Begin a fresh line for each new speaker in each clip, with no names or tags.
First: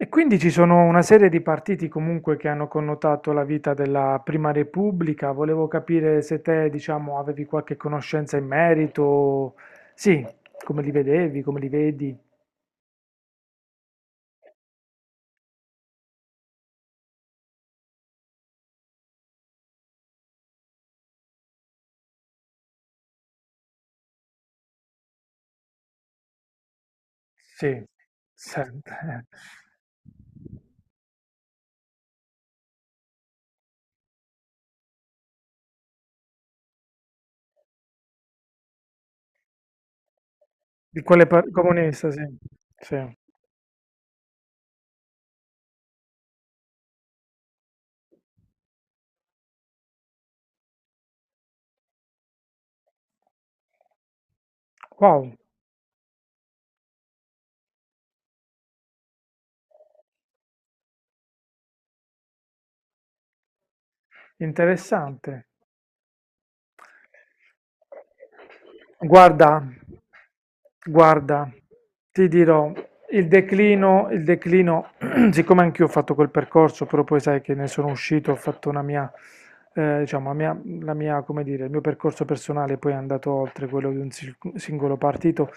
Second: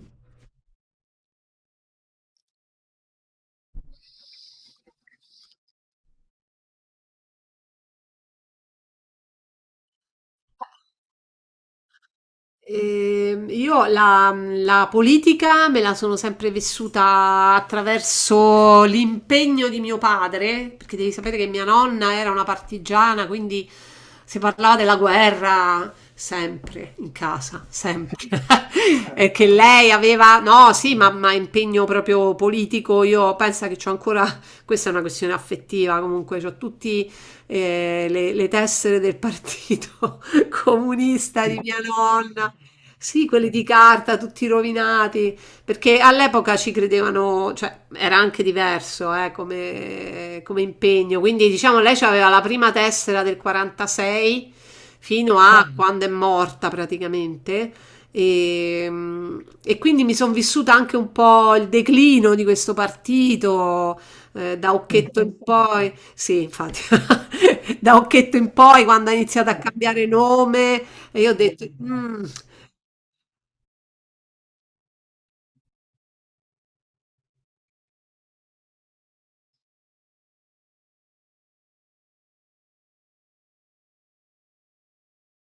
E quindi ci sono una serie di partiti comunque che hanno connotato la vita della Prima Repubblica. Volevo capire se te, diciamo, avevi qualche conoscenza in merito. Sì, come li vedevi, come li vedi.
Io la politica me la sono sempre vissuta attraverso l'impegno di mio padre, perché devi sapere che mia nonna era una partigiana, quindi si parlava della guerra sempre in casa,
Sì,
sempre.
sempre.
E che lei aveva, no, sì, ma impegno proprio politico. Io penso che c'ho ancora, questa è una questione affettiva, comunque, c'ho tutti le tessere del partito comunista di mia
Comunista, sì.
nonna.
Sì.
Sì, quelli di carta, tutti rovinati, perché all'epoca ci credevano, cioè era anche diverso come, come impegno. Quindi diciamo lei aveva la prima tessera del 46
Wow,
fino a quando è morta praticamente. E, mm, e quindi mi sono vissuta anche un po' il declino di questo partito, da Occhetto in
interessante.
poi. Sì, infatti, da Occhetto in poi, quando ha
Guarda,
iniziato a cambiare nome, e io ho
guarda,
detto, "Mm,
ti dirò, il declino, siccome anch'io ho fatto quel percorso, però poi sai che ne sono uscito, ho fatto una mia, diciamo, la mia, come dire, il mio percorso personale poi è andato oltre quello di un singolo partito.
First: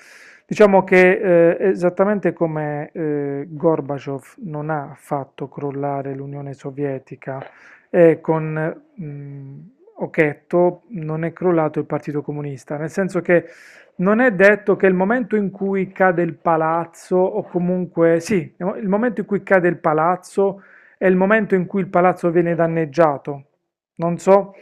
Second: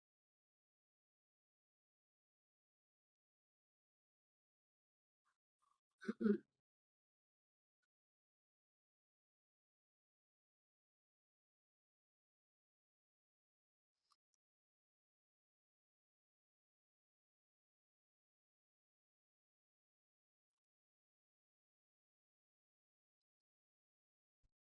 Diciamo che esattamente come Gorbaciov non ha fatto crollare l'Unione Sovietica, con Occhetto non è crollato il Partito Comunista, nel senso che non è detto che il momento in cui cade il palazzo, o comunque sì, il momento in cui cade il palazzo è il momento in cui il palazzo viene danneggiato. Non so,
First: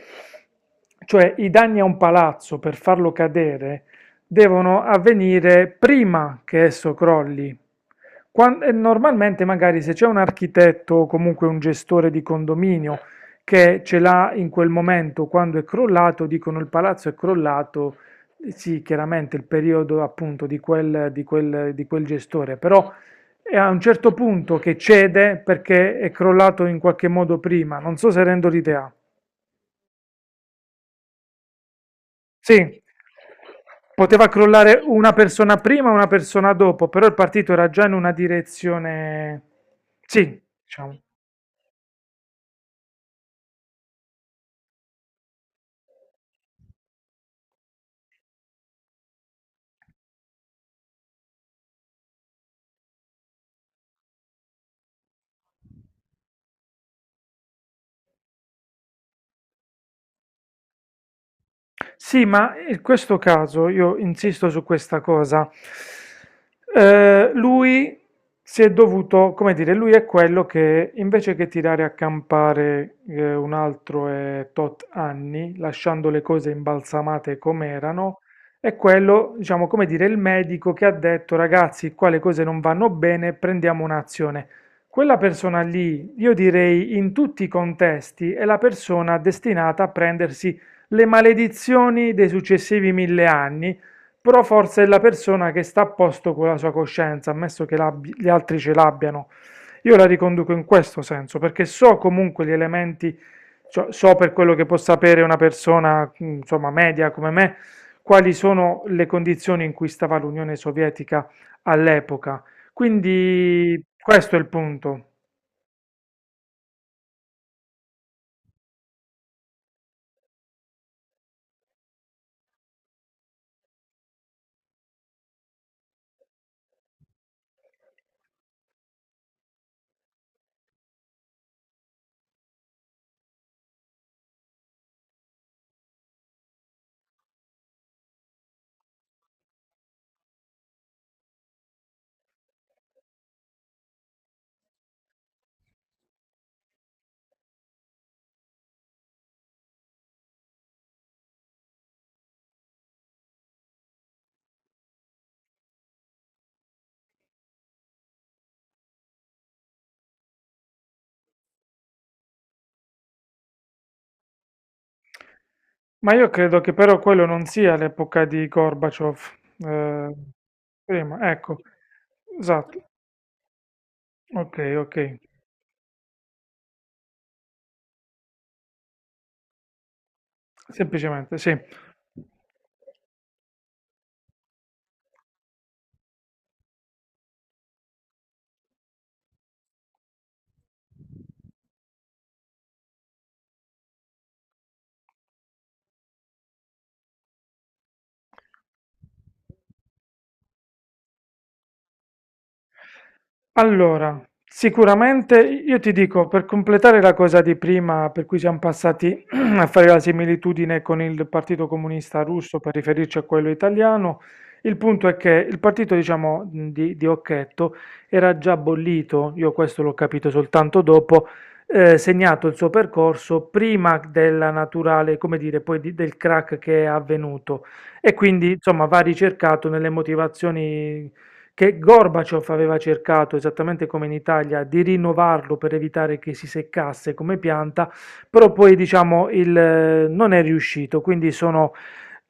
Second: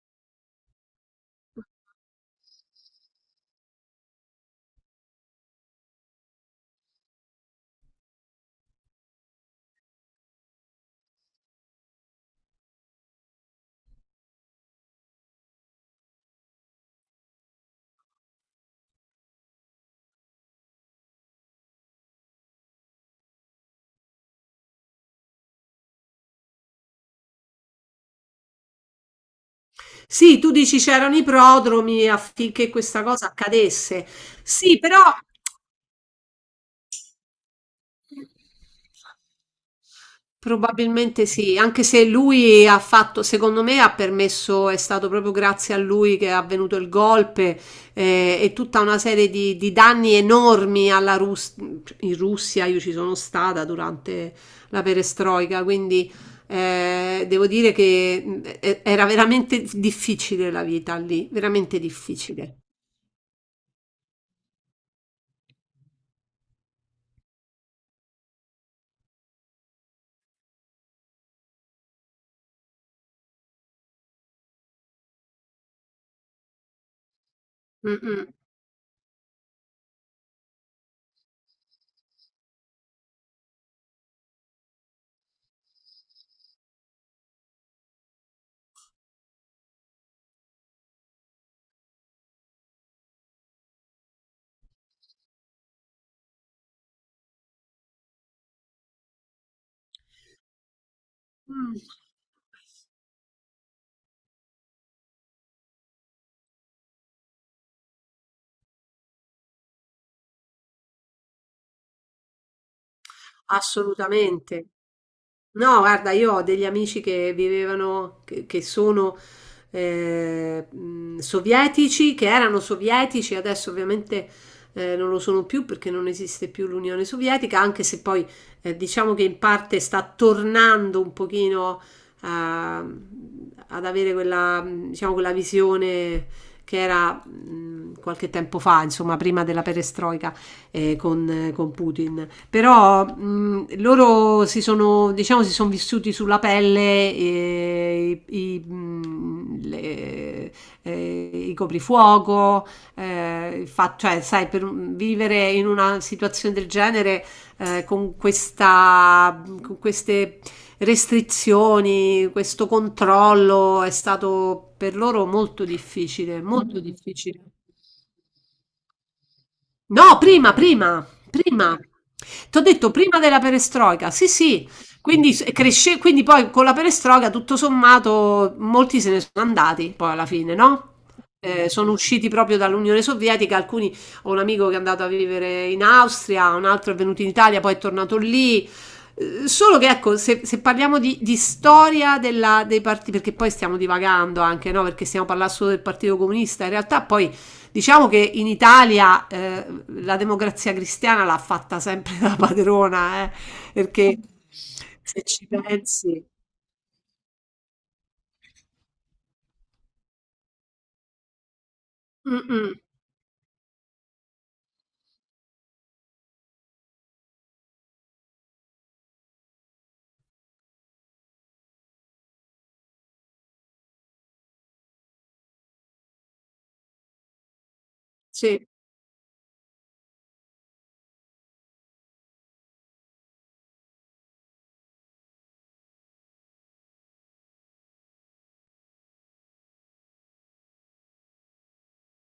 cioè i danni a un palazzo per farlo cadere devono avvenire prima che esso crolli. E normalmente magari se c'è un architetto o comunque un gestore di condominio che ce l'ha in quel momento quando è crollato, dicono il palazzo è crollato, sì, chiaramente il periodo appunto di quel gestore, però è a un certo punto che cede perché è crollato in qualche modo prima, non so se rendo l'idea.
sì, tu dici c'erano i prodromi
Sì,
affinché questa cosa accadesse.
poteva
Sì,
crollare
però
una persona prima, una persona dopo, però il partito era già in una direzione, sì, diciamo.
probabilmente sì, anche se lui ha fatto, secondo me ha permesso, è stato proprio grazie a lui che è avvenuto il golpe e tutta una serie di danni enormi alla in Russia. Io ci sono stata durante la perestroica, quindi devo dire che era veramente difficile la vita lì, veramente
Sì, ma
difficile.
in questo caso io insisto su questa cosa. Lui si è dovuto, come dire, lui è quello che invece che tirare a campare un altro e tot anni, lasciando le cose imbalsamate come
Mm,
erano,
mm.
è quello, diciamo, come dire, il medico che ha detto, ragazzi, qua le cose non vanno bene, prendiamo un'azione. Quella persona lì, io direi in tutti i contesti, è la persona destinata a prendersi le maledizioni dei successivi mille anni, però forse è la persona che sta a posto con la sua coscienza, ammesso che gli altri ce l'abbiano. Io la riconduco in questo senso, perché
Mh,
so comunque gli elementi, cioè, so per quello che può sapere una persona, insomma, media come me, quali sono le condizioni in cui stava l'Unione Sovietica all'epoca. Quindi questo è il
assolutamente.
punto.
No, guarda, io ho degli amici che vivevano, che sono sovietici, che erano sovietici, adesso ovviamente non lo sono più perché non esiste più l'Unione Sovietica, anche se poi diciamo che in parte sta tornando un pochino a- ad avere quella, diciamo, quella visione che era qualche tempo fa, insomma, prima della perestroica con Putin. Però loro si sono, diciamo, si sono vissuti sulla pelle i coprifuoco, cioè, sai, vivere in una situazione del genere con questa, con queste restrizioni, questo controllo è stato per loro molto
Ma io
difficile,
credo che
molto
però quello
difficile.
non sia l'epoca di Gorbaciov. Eh,
No, prima, prima,
prima, ecco,
prima. T'ho
esatto,
detto prima della perestroica. Sì,
ok,
sì.
ok,
Quindi cresce, quindi poi con la perestroica tutto sommato molti se ne sono andati poi alla fine, no?
semplicemente, sì.
Sono usciti proprio dall'Unione Sovietica, alcuni, ho un amico che è andato a vivere in Austria, un altro è venuto in Italia, poi è tornato lì. Solo che ecco, se parliamo di storia dei partiti, perché poi stiamo divagando anche, no? Perché stiamo parlando solo del Partito Comunista, in realtà poi diciamo che in Italia la democrazia cristiana l'ha fatta sempre la padrona, perché
Allora,
se
sicuramente
ci
io ti
pensi,
dico, per completare la cosa di prima, per cui siamo passati a fare la similitudine con il Partito Comunista
mm,
Russo per
mm,
riferirci a quello italiano, il punto è che il partito, diciamo, di Occhetto era già bollito, io questo l'ho capito soltanto dopo, segnato il suo percorso prima della naturale, come dire, del crack che è avvenuto. E quindi,
sì,
insomma, va ricercato nelle motivazioni che Gorbaciov aveva cercato, esattamente come in Italia, di rinnovarlo per evitare che si seccasse come pianta, però poi diciamo il, non è riuscito, quindi sono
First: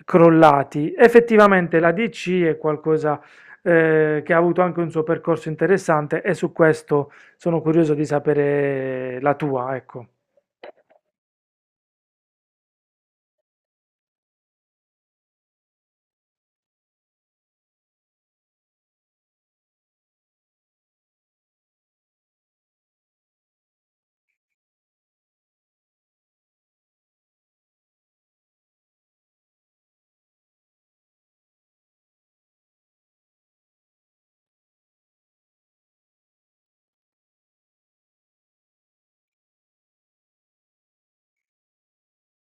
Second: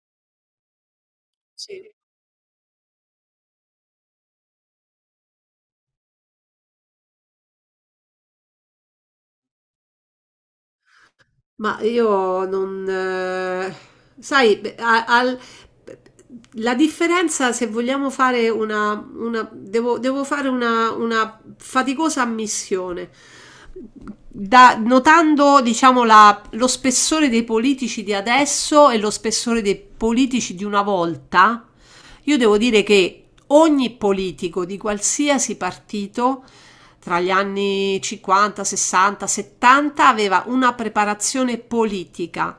crollati. Effettivamente la
sì.
DC è qualcosa che ha avuto anche un suo percorso interessante e su questo sono curioso di sapere la tua, ecco.
Ma io non... sai, beh, la differenza se vogliamo fare una... devo, devo fare una faticosa ammissione. Notando, diciamo, lo spessore dei politici di adesso e lo spessore dei politici di una volta, io devo dire che ogni politico di qualsiasi partito tra gli anni 50, 60, 70 aveva una preparazione politica,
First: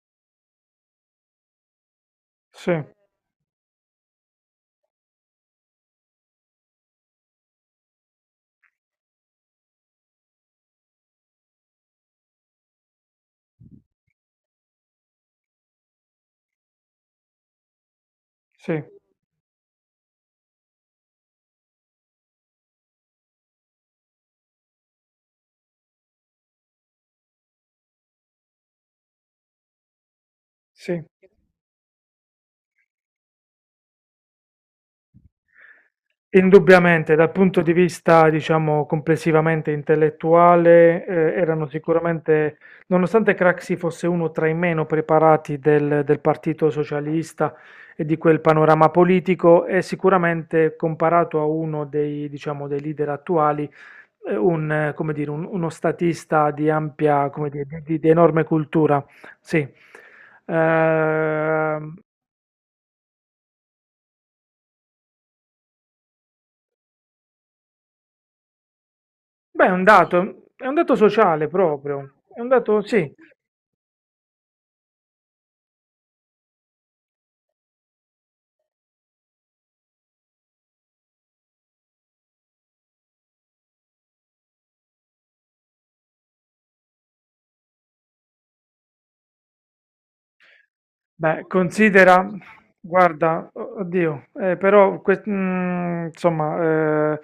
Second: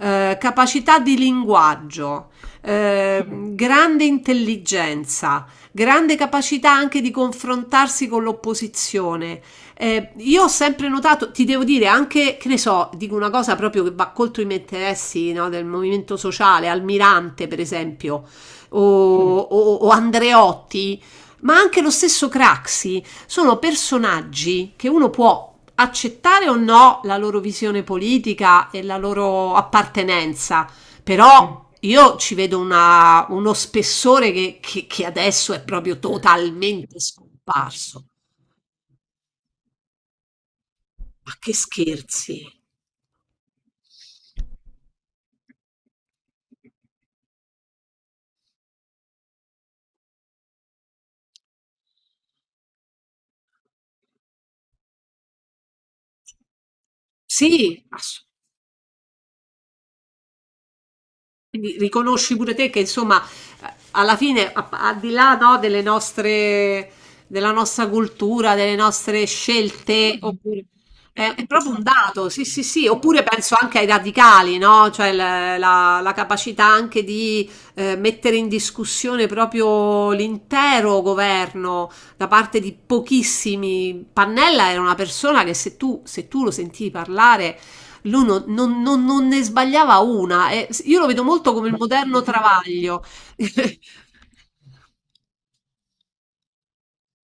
capacità di linguaggio,
Sì,
grande intelligenza, grande capacità anche di confrontarsi con l'opposizione. Io ho sempre notato, ti devo dire anche, che ne so, dico una cosa proprio che va contro i miei interessi, no, del movimento sociale, Almirante per esempio,
sì,
o Andreotti, ma anche lo stesso Craxi, sono personaggi che uno può accettare o no la loro visione politica e la loro appartenenza,
sì.
però io ci vedo uno spessore che, che adesso è proprio totalmente
Indubbiamente, dal punto di
scomparso.
vista, diciamo, complessivamente intellettuale,
Ma che
erano
scherzi!
sicuramente, nonostante Craxi fosse uno tra i meno preparati del Partito Socialista e di quel panorama politico, è sicuramente comparato a uno dei, diciamo, dei leader attuali, come dire, uno statista di ampia, come dire, di,
Sì,
di- di
assolutamente.
enorme cultura. Sì.
Quindi
Ehm,
riconosci pure te che insomma alla fine al di là no, delle nostre della nostra cultura, delle nostre
Beh,
scelte, sì, oppure
è un dato
è
sociale
proprio un esatto.
proprio,
Dato,
è
sì,
un
sì,
dato,
sì,
sì.
oppure penso anche ai radicali, no? Cioè la capacità anche di mettere in discussione proprio l'intero governo da parte di pochissimi. Pannella era una persona che se tu lo sentivi parlare lui non ne sbagliava una. Io lo vedo
Beh,
molto come il moderno
considera,
Travaglio.
guarda, oddio, insomma,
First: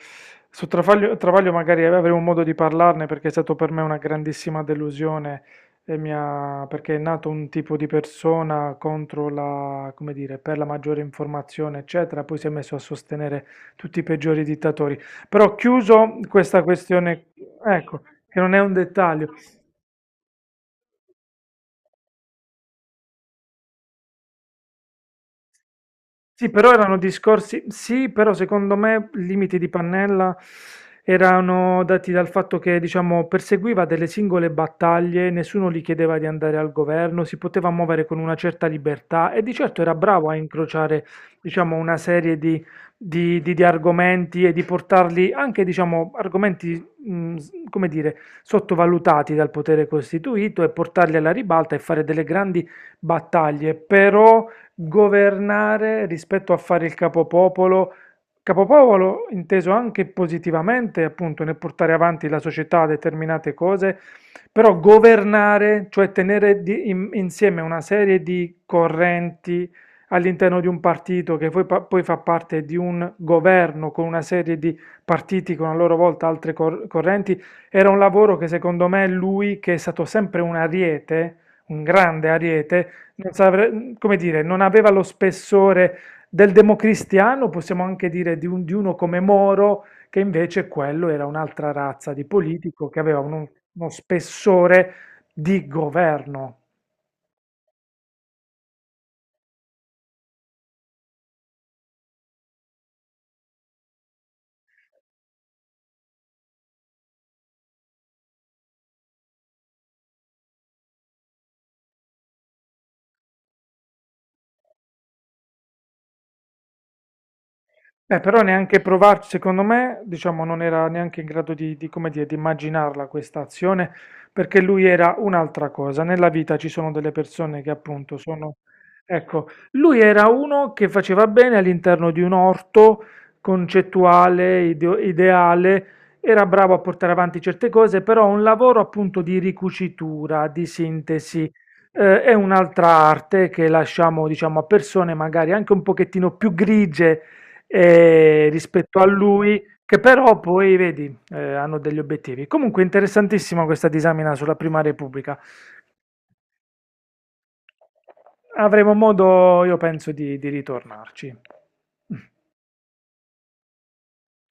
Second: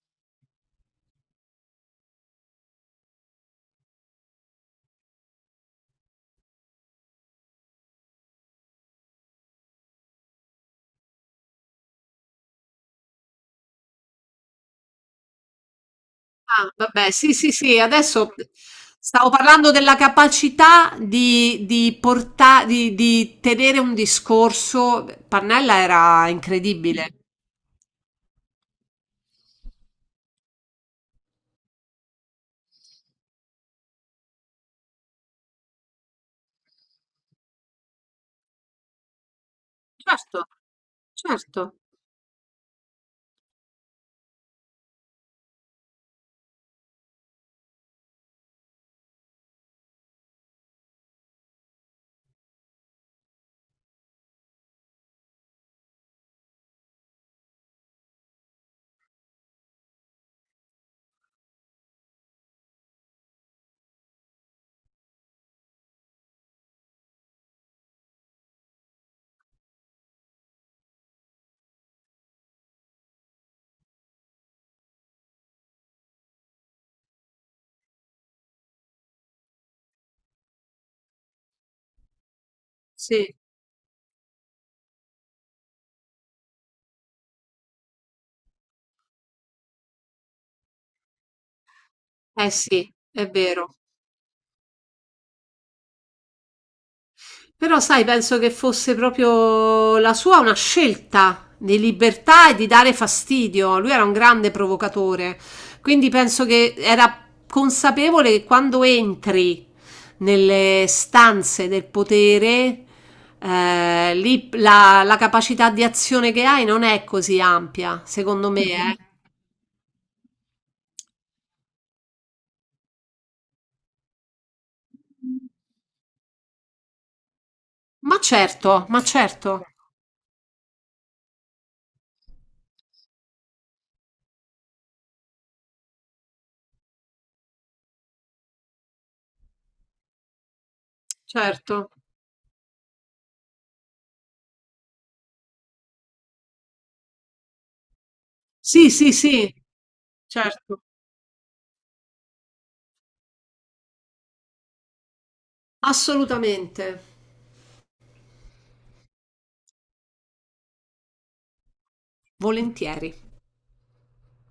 su Travaglio, Travaglio magari avremo modo di parlarne perché è stato per me una grandissima delusione e perché è nato un tipo di persona contro la, come dire, per la maggiore informazione, eccetera, poi si è messo a sostenere tutti i peggiori dittatori. Però chiuso questa
Ah, vabbè,
questione,
sì, sì, sì,
ecco,
adesso
che non è un dettaglio.
stavo parlando della capacità di tenere un discorso. Pannella era
Sì, però erano
incredibile.
discorsi, sì, però secondo me i limiti di Pannella erano dati dal fatto che, diciamo, perseguiva delle singole battaglie, nessuno gli chiedeva di andare al governo, si poteva muovere con una certa libertà e di certo era bravo a
Certo,
incrociare,
certo,
diciamo, una serie di, di argomenti e di portarli anche, diciamo, argomenti, come dire, sottovalutati dal potere costituito e portarli alla ribalta e fare delle grandi battaglie, però governare rispetto a fare il capopopolo, capopopolo inteso anche positivamente, appunto, nel portare avanti la società determinate cose, però governare, cioè tenere insieme una serie di correnti all'interno di un partito che poi, poi fa parte di un governo con una serie di partiti con a loro volta altre correnti, era un lavoro che secondo me lui, che è stato sempre un ariete, un grande ariete, non
sì,
saprei- come dire, non aveva lo spessore del democristiano, possiamo anche dire di, di uno come Moro, che invece quello era un'altra razza di
eh
politico
sì,
che aveva
è vero.
uno spessore di governo.
Però sai, penso che fosse proprio la sua una scelta di libertà e di dare fastidio. Lui era un grande provocatore, quindi penso che era consapevole che quando entri nelle stanze del potere, lì la capacità di azione che hai non è così ampia,
Però
secondo me,
neanche
eh.
provarci, secondo me, diciamo, non era neanche in grado di come dire, di immaginarla questa azione, perché lui era un'altra cosa. Nella vita ci sono delle persone che appunto sono...
Ma
Ecco,
certo,
lui era uno che faceva bene all'interno di un orto concettuale, ideale, era bravo a portare avanti certe cose, però un lavoro appunto di ricucitura, di sintesi,
certo.
è un'altra arte che lasciamo, diciamo, a persone magari anche un pochettino più grigie
Sì,
rispetto a
sì, sì,
lui, che però poi,
certo,
vedi, hanno degli obiettivi. Comunque interessantissima questa disamina sulla Prima Repubblica.
assolutamente,
Avremo modo, io penso, di ritornarci.
volentieri.